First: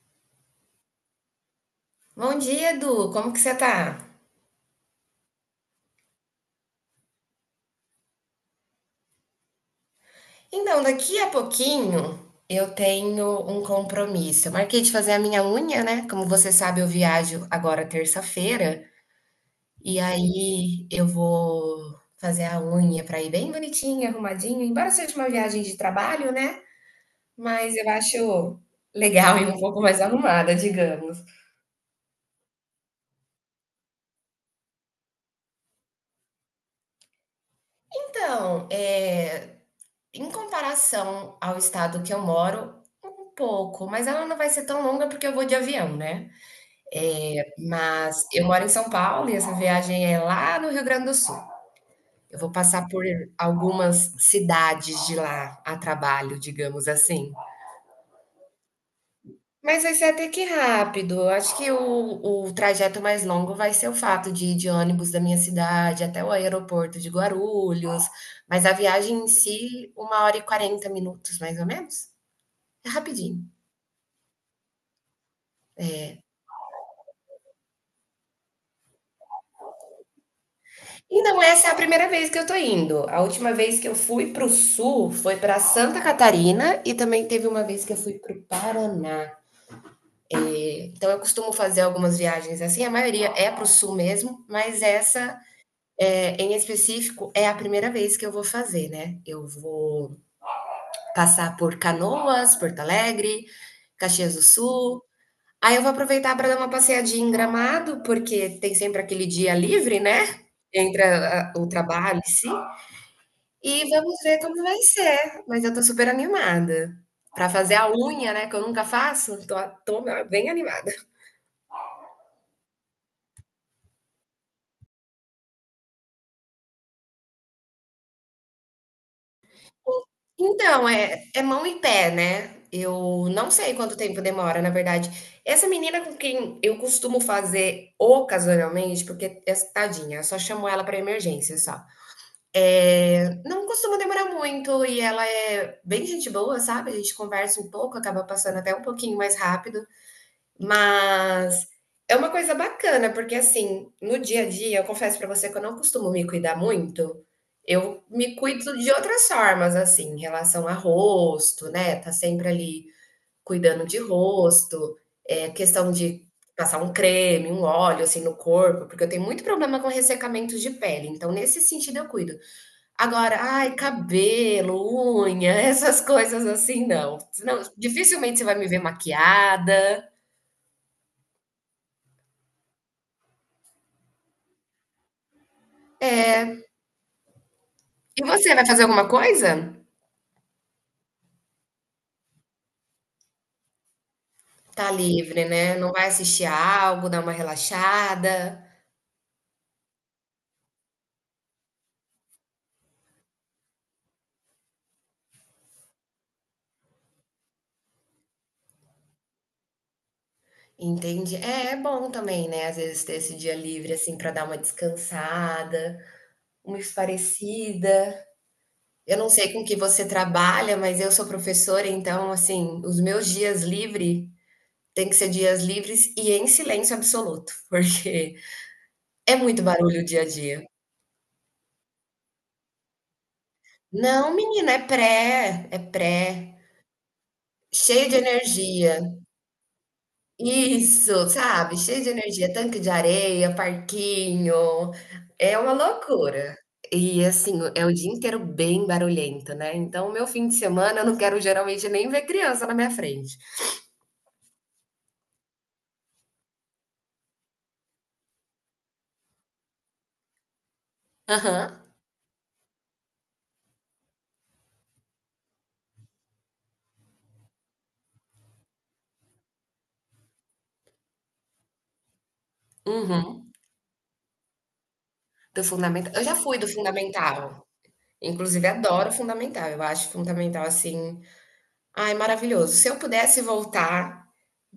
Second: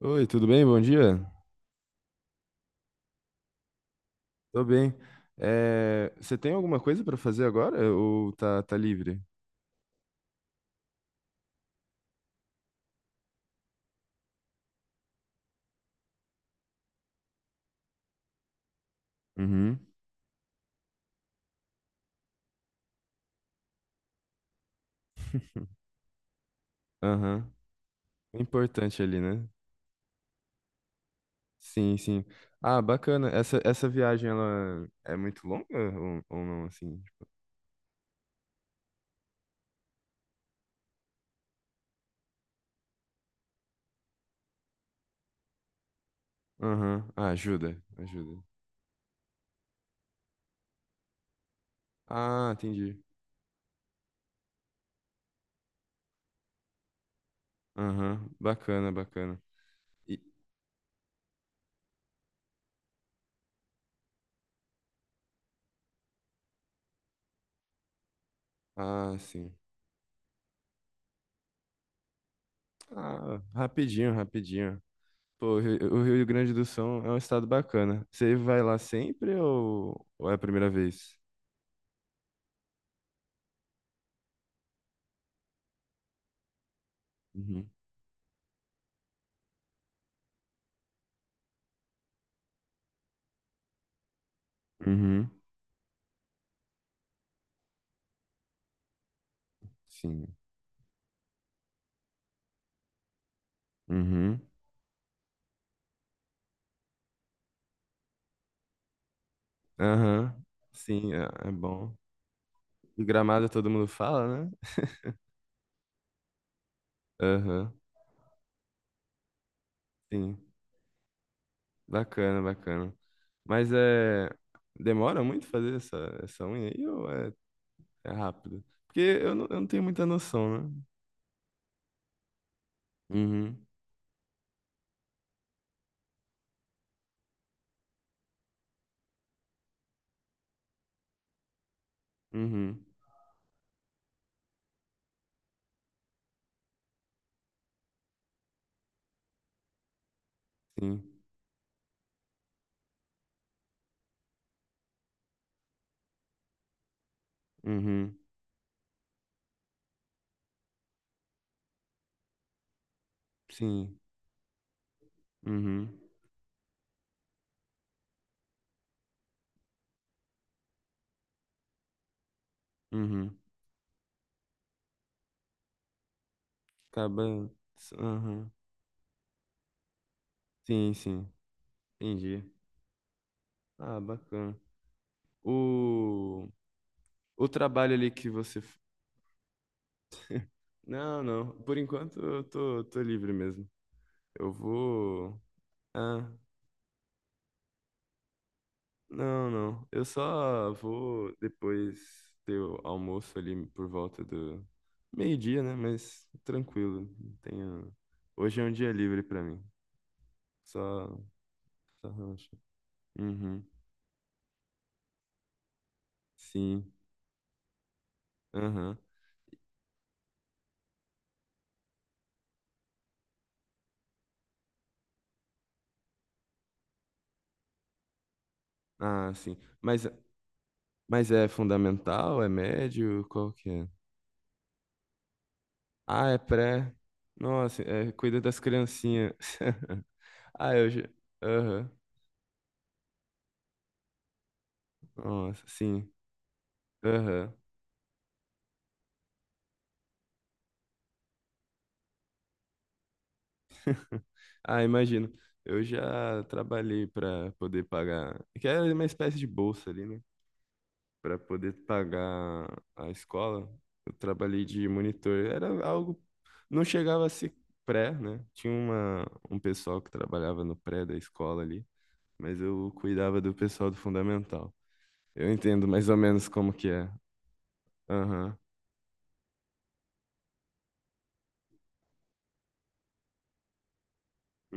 Oi, tudo bem? Bom dia. Bom dia, Edu. Como que você tá? Tô bem. É, você tem alguma coisa pra fazer agora ou tá livre? Então, daqui a pouquinho eu tenho um compromisso. Eu marquei de fazer a minha unha, né? Como você sabe, eu viajo agora terça-feira Uhum. e aí eu vou fazer a unha para ir bem bonitinha, arrumadinha, embora seja uma viagem de trabalho, né? Aham. Mas eu É acho importante ali, legal né? e um pouco mais arrumada, digamos. Sim. Ah, bacana. Essa viagem, ela é muito longa ou não, assim? Então, é, em comparação ao estado que eu moro, um pouco, mas ela não vai ser tão longa porque eu vou de avião, né? Aham. Ah, ajuda, Mas ajuda. eu moro em São Paulo e essa viagem é lá no Rio Grande do Sul. Eu Ah, vou passar entendi. por algumas cidades de lá a trabalho, digamos assim. Aham. Bacana. Mas vai ser E- até que rápido. Eu acho que o trajeto mais longo vai ser o fato de ir de ônibus da minha cidade até o aeroporto de Guarulhos. Mas a ah, viagem em sim. si, uma hora e 40 minutos, mais ou menos. É Ah, rapidinho. rapidinho. Pô, o Rio Grande do Sul é um estado bacana. Você vai lá sempre ou é a primeira vez? E não, essa é a primeira vez que eu tô indo. A última vez que eu fui para o sul foi para Santa Catarina e também teve uma Uhum. vez que eu fui para o Paraná. Então eu costumo fazer algumas viagens assim, a maioria é para o sul mesmo, mas Uhum. essa em específico é a primeira vez que eu vou fazer, né? Eu vou Sim. passar por Canoas, Porto Alegre, Caxias Uhum. do Sul. Aí eu vou aproveitar para dar uma passeadinha em Gramado, porque tem sempre aquele dia livre, né? Aham. Entre Sim, é, é o bom. trabalho, sim. E Gramado todo mundo E vamos ver fala, né? como vai ser, mas eu tô super animada. Pra Aham. fazer a unha, né, que eu nunca faço, tô Sim. bem animada. Bacana. Mas é. Demora muito fazer essa unha aí ou é, é rápido? Porque eu não tenho muita noção, né? Então, é mão e pé, né, eu não Uhum. sei quanto tempo demora, na verdade. Essa menina com quem eu costumo fazer ocasionalmente, porque é tadinha, eu só chamo ela pra emergência só. Uhum. Não costuma demorar muito e ela é bem gente boa, sabe, a gente conversa um pouco, acaba passando até um pouquinho mais rápido. Sim. Mas é uma coisa bacana, porque assim, no dia a dia, eu confesso pra você que eu não costumo me cuidar muito, eu Uhum. me cuido de outras formas, assim, em relação a rosto, né, tá sempre ali cuidando de Sim. rosto, questão Uhum. de passar um creme, um óleo, assim, no corpo, porque eu tenho muito problema com ressecamento de pele, então nesse sentido eu cuido. Agora, Uhum. ai, cabelo, unha, essas coisas assim, não. Acaba. Senão dificilmente você Aham. vai me ver maquiada. Sim. Entendi. Ah, bacana. O, o trabalho ali E que você, você. vai fazer alguma coisa? Não, não. Por enquanto eu tô livre mesmo. Eu Tá vou. livre, né, não vai Ah, assistir algo, dar uma relaxada, não, não. Eu só vou depois ter o almoço ali por volta do meio-dia, né? Mas tranquilo. Tenho... Hoje é um dia livre pra mim. Só, entende? É, é só bom também, relaxa. né, às vezes ter esse dia Uhum. livre, assim, pra dar uma descansada, uma Sim. espairecida. Aham. Eu não sei com que você trabalha, mas eu sou professora, então, assim, os meus dias livre tem que ser dias livres e em silêncio absoluto, porque Ah, é sim. muito barulho o Mas dia a dia. Mas é fundamental? É médio? Qual que é? Não menina, é pré, é pré. Ah, é pré. Nossa, Cheio é, de cuida das energia. criancinhas. Ah, eu já. Isso, sabe, Aham. cheio de energia, tanque de areia, parquinho, é Nossa, uma sim. loucura. E Aham. assim, é o dia inteiro bem barulhento, né, então o meu fim de semana eu não quero geralmente nem ver criança na minha frente. Ah, imagino. Eu já trabalhei para poder pagar. Que era uma espécie de bolsa ali, né? Para poder Aham, pagar a escola. Eu trabalhei de monitor. Era algo. Não chegava a ser pré, né? Tinha uma... um pessoal que trabalhava no pré da escola ali. Mas eu cuidava uhum, do pessoal do fundamental. Eu do entendo mais fundamental ou eu já menos fui do como que é. fundamental, Aham, inclusive adoro o fundamental, eu acho fundamental, assim. Ai, maravilhoso. Se eu pudesse voltar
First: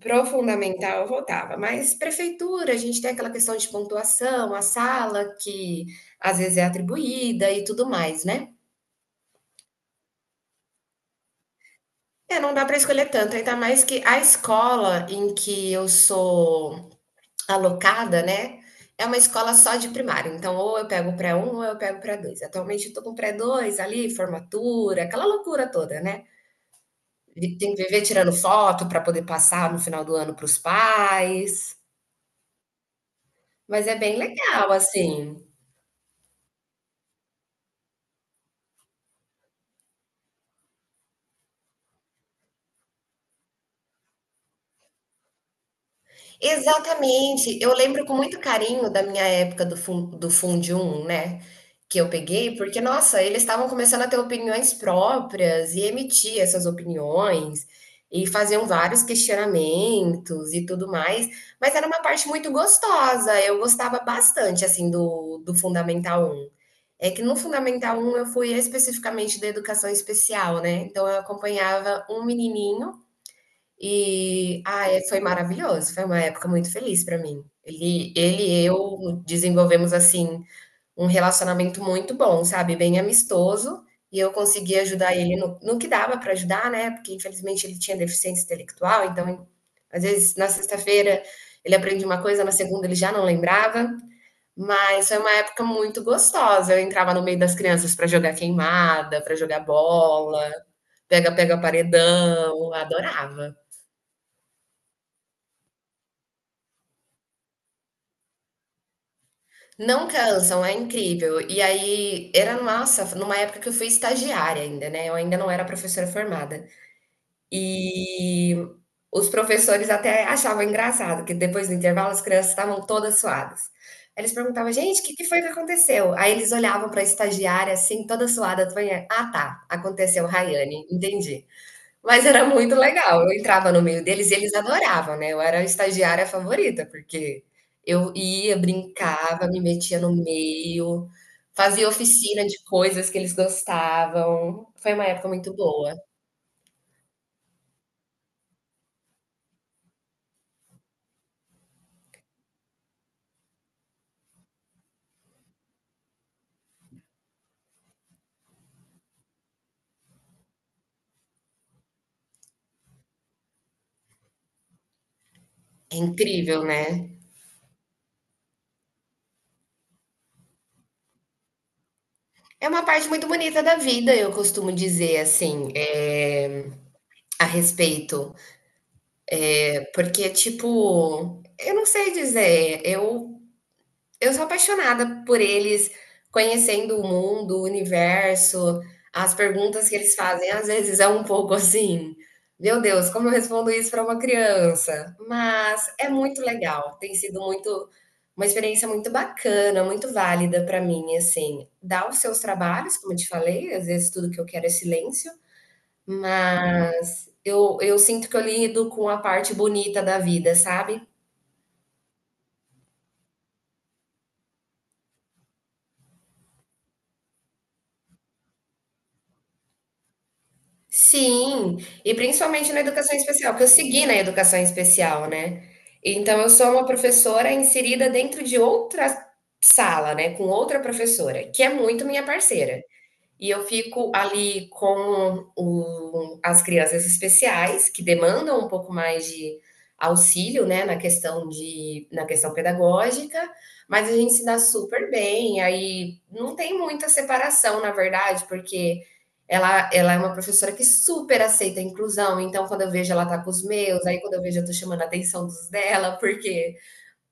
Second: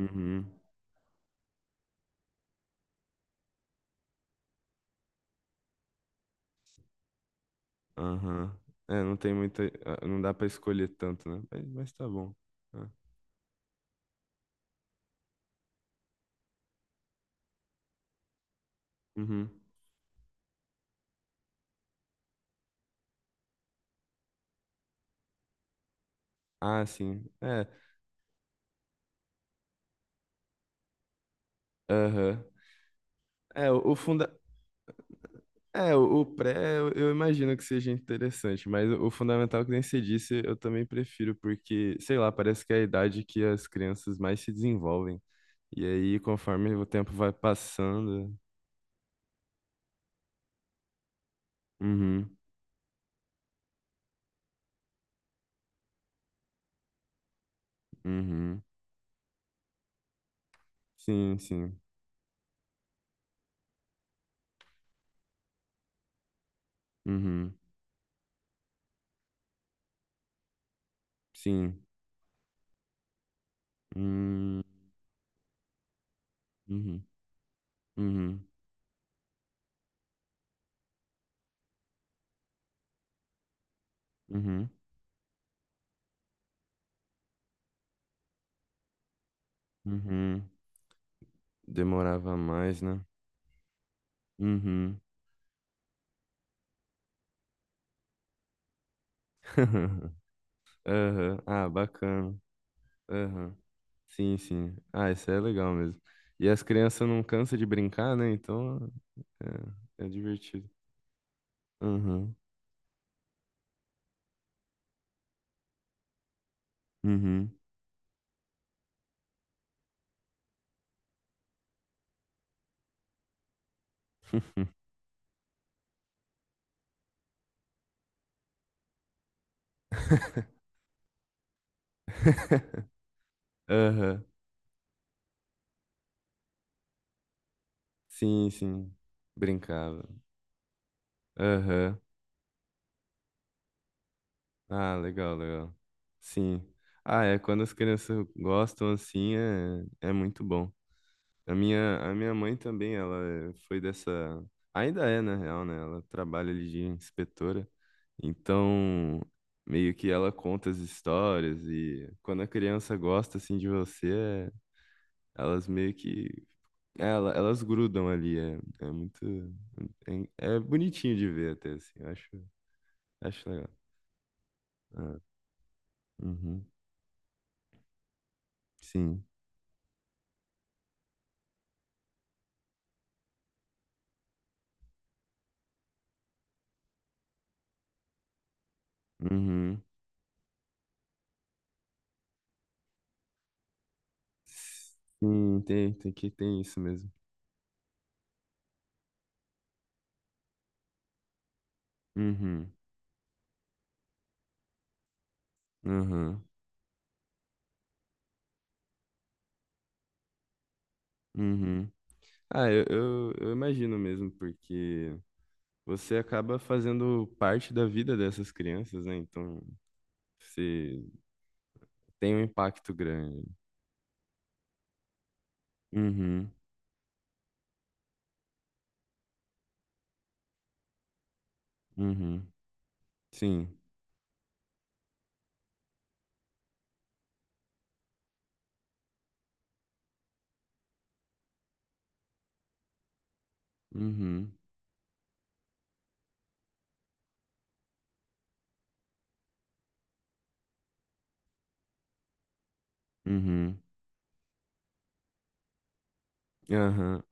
pro fundamental, eu voltava, mas prefeitura, a gente tem aquela questão de pontuação, a sala que às vezes é atribuída e tudo mais, aham. né. É, não tem muita, ah, não dá pra escolher tanto, né? Mas tá bom. É, não dá para Ah, escolher tanto, ainda mais que a escola em que eu sou alocada, né, é uma uhum. escola só de primário, então ou eu pego o pré um ou eu pego o pré dois. Atualmente eu tô com o pré dois ali, formatura, aquela loucura toda, né. Ah, sim. Vi É, tem que viver tirando foto para poder passar no final do ano para os pais. aham. É, Mas o é bem funda... legal, assim. É, o pré, eu imagino que seja interessante, mas o fundamental que nem você disse, eu também prefiro, porque, sei lá, parece que é a idade que as crianças mais se desenvolvem. E aí, conforme o tempo vai Exatamente. Eu lembro com passando. muito carinho da minha época do Fundium, né, que eu Uhum, peguei, porque, nossa, eles estavam começando a ter opiniões próprias e emitir essas opiniões, e uhum. faziam vários questionamentos e tudo mais, Sim, mas sim. era uma parte muito gostosa, eu gostava bastante, assim, do Fundamental Um. É que no Uhum. Fundamental Um eu fui especificamente da educação especial, né, então eu Sim. acompanhava um menininho. Hum, E, ah, foi maravilhoso, foi uma época muito feliz uhum. para mim. Ele Uhum. e eu desenvolvemos, assim, um relacionamento muito bom, sabe, bem amistoso, e eu Uhum. consegui ajudar ele no que dava para ajudar, né, porque infelizmente ele tinha deficiência intelectual, então, às vezes, Uhum. na sexta-feira ele aprende uma Demorava coisa, na mais, segunda ele né? já não lembrava, Uhum. mas foi uma época muito gostosa. Eu entrava no meio das crianças para jogar queimada, para jogar bola, Aham. pega-pega Ah, bacana. paredão, Aham. adorava. Sim. Ah, isso é legal mesmo. E as crianças não cansam de brincar, né? Então é, Não é cansam, divertido. é incrível. E aí, Uhum. era nossa, numa época que eu fui estagiária ainda, né, eu ainda não era professora formada. Uhum. E os professores até achavam engraçado, que depois do intervalo as crianças estavam todas suadas. Aí eles perguntavam: "Gente, o que que foi que aconteceu?" Aí eles olhavam para a estagiária, assim, toda suada. "Ah, tá, aconteceu Raiane, entendi." Mas era muito legal, eu entrava no meio Aham. deles e eles adoravam, né, eu era a estagiária favorita, porque eu Sim, ia, sim. brincava, me metia Brincava. no meio, fazia Aham. oficina de coisas que eles gostavam, foi Ah, uma época legal, muito legal. boa. Sim. Ah, é, quando as crianças gostam assim, é, é muito bom. A minha mãe também, ela é- foi dessa. Ainda é, na real, né? Ela trabalha ali de inspetora. Então, meio que ela conta as histórias e quando a criança gosta assim de você, é- elas meio É que. incrível, É, né. ela, elas grudam ali. É, é muito. É, é bonitinho de ver até, assim. Eu acho, É uma parte muito acho bonita legal. da vida, eu costumo Ah, dizer, assim, uhum, eh, a respeito, sim. porque, tipo, eu não sei dizer, eu. Eu sou apaixonada por eles conhecendo o mundo, o universo, as Uhum. perguntas que eles fazem, às vezes é um pouco assim: "Meu Deus, como eu respondo isso para uma criança?". Sim, Mas tem, é tem que muito tem isso legal, mesmo. tem sido muito uma experiência muito bacana, muito válida para mim, assim. Dá os seus Uhum, trabalhos, como eu te falei, às vezes tudo que eu quero é silêncio, uhum, mas eu sinto que eu lido com a parte bonita da vida, sabe? uhum. Ah, eu imagino mesmo, porque você acaba fazendo parte da vida dessas crianças, né? Então, você Sim, e tem um principalmente na impacto educação grande. especial, porque eu segui na educação especial, né. Então eu Uhum, sou uma professora inserida dentro de outra sala, né, com outra professora, que é muito minha uhum, parceira. E eu sim. fico ali com o- as crianças especiais, que demandam um pouco mais de auxílio, né, na questão de, na questão pedagógica, mas a gente se Uhum, dá super bem, aí não tem muita separação, na verdade, porque ela é uma professora que super aceita a inclusão, então quando eu vejo ela tá com os uhum, meus, aí quando eu vejo eu tô chamando a atenção dos dela, porque aham,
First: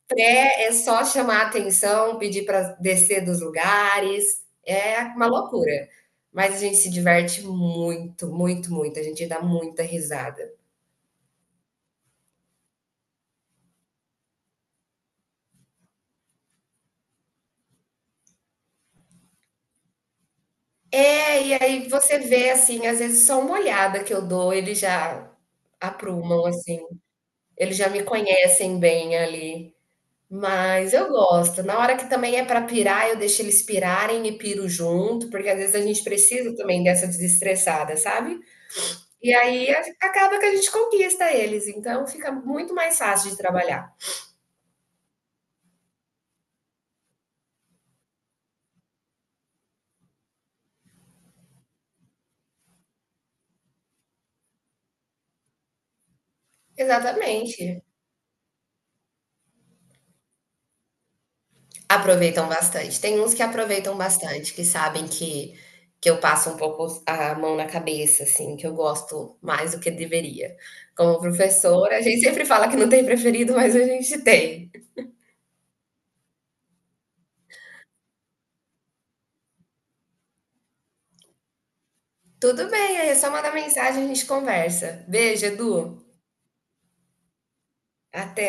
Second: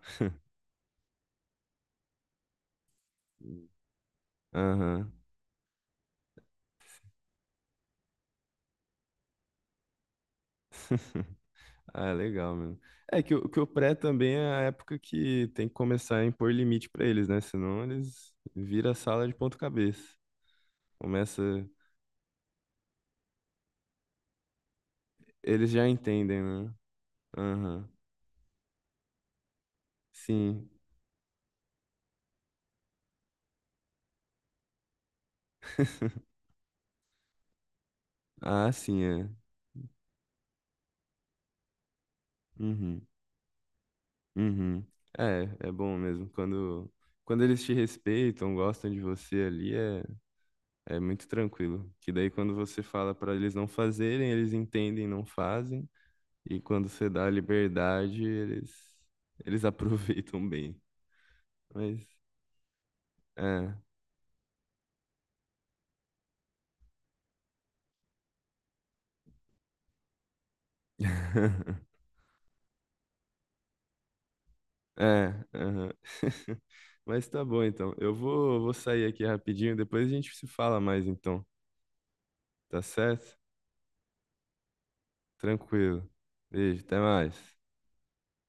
é só chamar a atenção, pedir para descer dos lugares, é aham. uma loucura. Mas a gente se diverte muito, muito, muito, a gente dá muita risada. Ah, legal mesmo. É que o pré também é a época que tem que começar a impor limite pra eles, né? Senão eles viram a sala de ponta cabeça. Começa. É, e aí você vê assim, às vezes só uma olhada que eu dou, eles já Eles já entendem, aprumam né? assim, eles Aham. já me conhecem bem ali. Sim. Mas eu gosto. Na hora que também é para pirar, eu deixo eles pirarem e piro junto, porque às vezes a gente precisa também dessa desestressada, sabe? Ah, sim, é. E aí a acaba que a gente conquista eles, então fica muito mais Uhum. fácil de trabalhar. Uhum. É, é bom mesmo. Quando eles te respeitam, gostam de você ali, é, é muito tranquilo. Que daí, quando você fala para eles não fazerem, eles entendem, e não fazem. E quando você dá a Exatamente. liberdade, eles aproveitam bem. Mas, Aproveitam bastante. Tem uns que é. aproveitam bastante, que sabem que eu passo um pouco a mão na cabeça, assim, que eu gosto mais do que deveria. Como professora, a gente sempre fala que não tem preferido, mas a gente tem. É, aham. Mas tá bom então. Eu vou sair aqui rapidinho, depois a gente se fala mais então, Tudo tá bem, aí é só certo? mandar mensagem, e a gente conversa. Beijo, Edu. Tranquilo. Beijo, até mais. Até.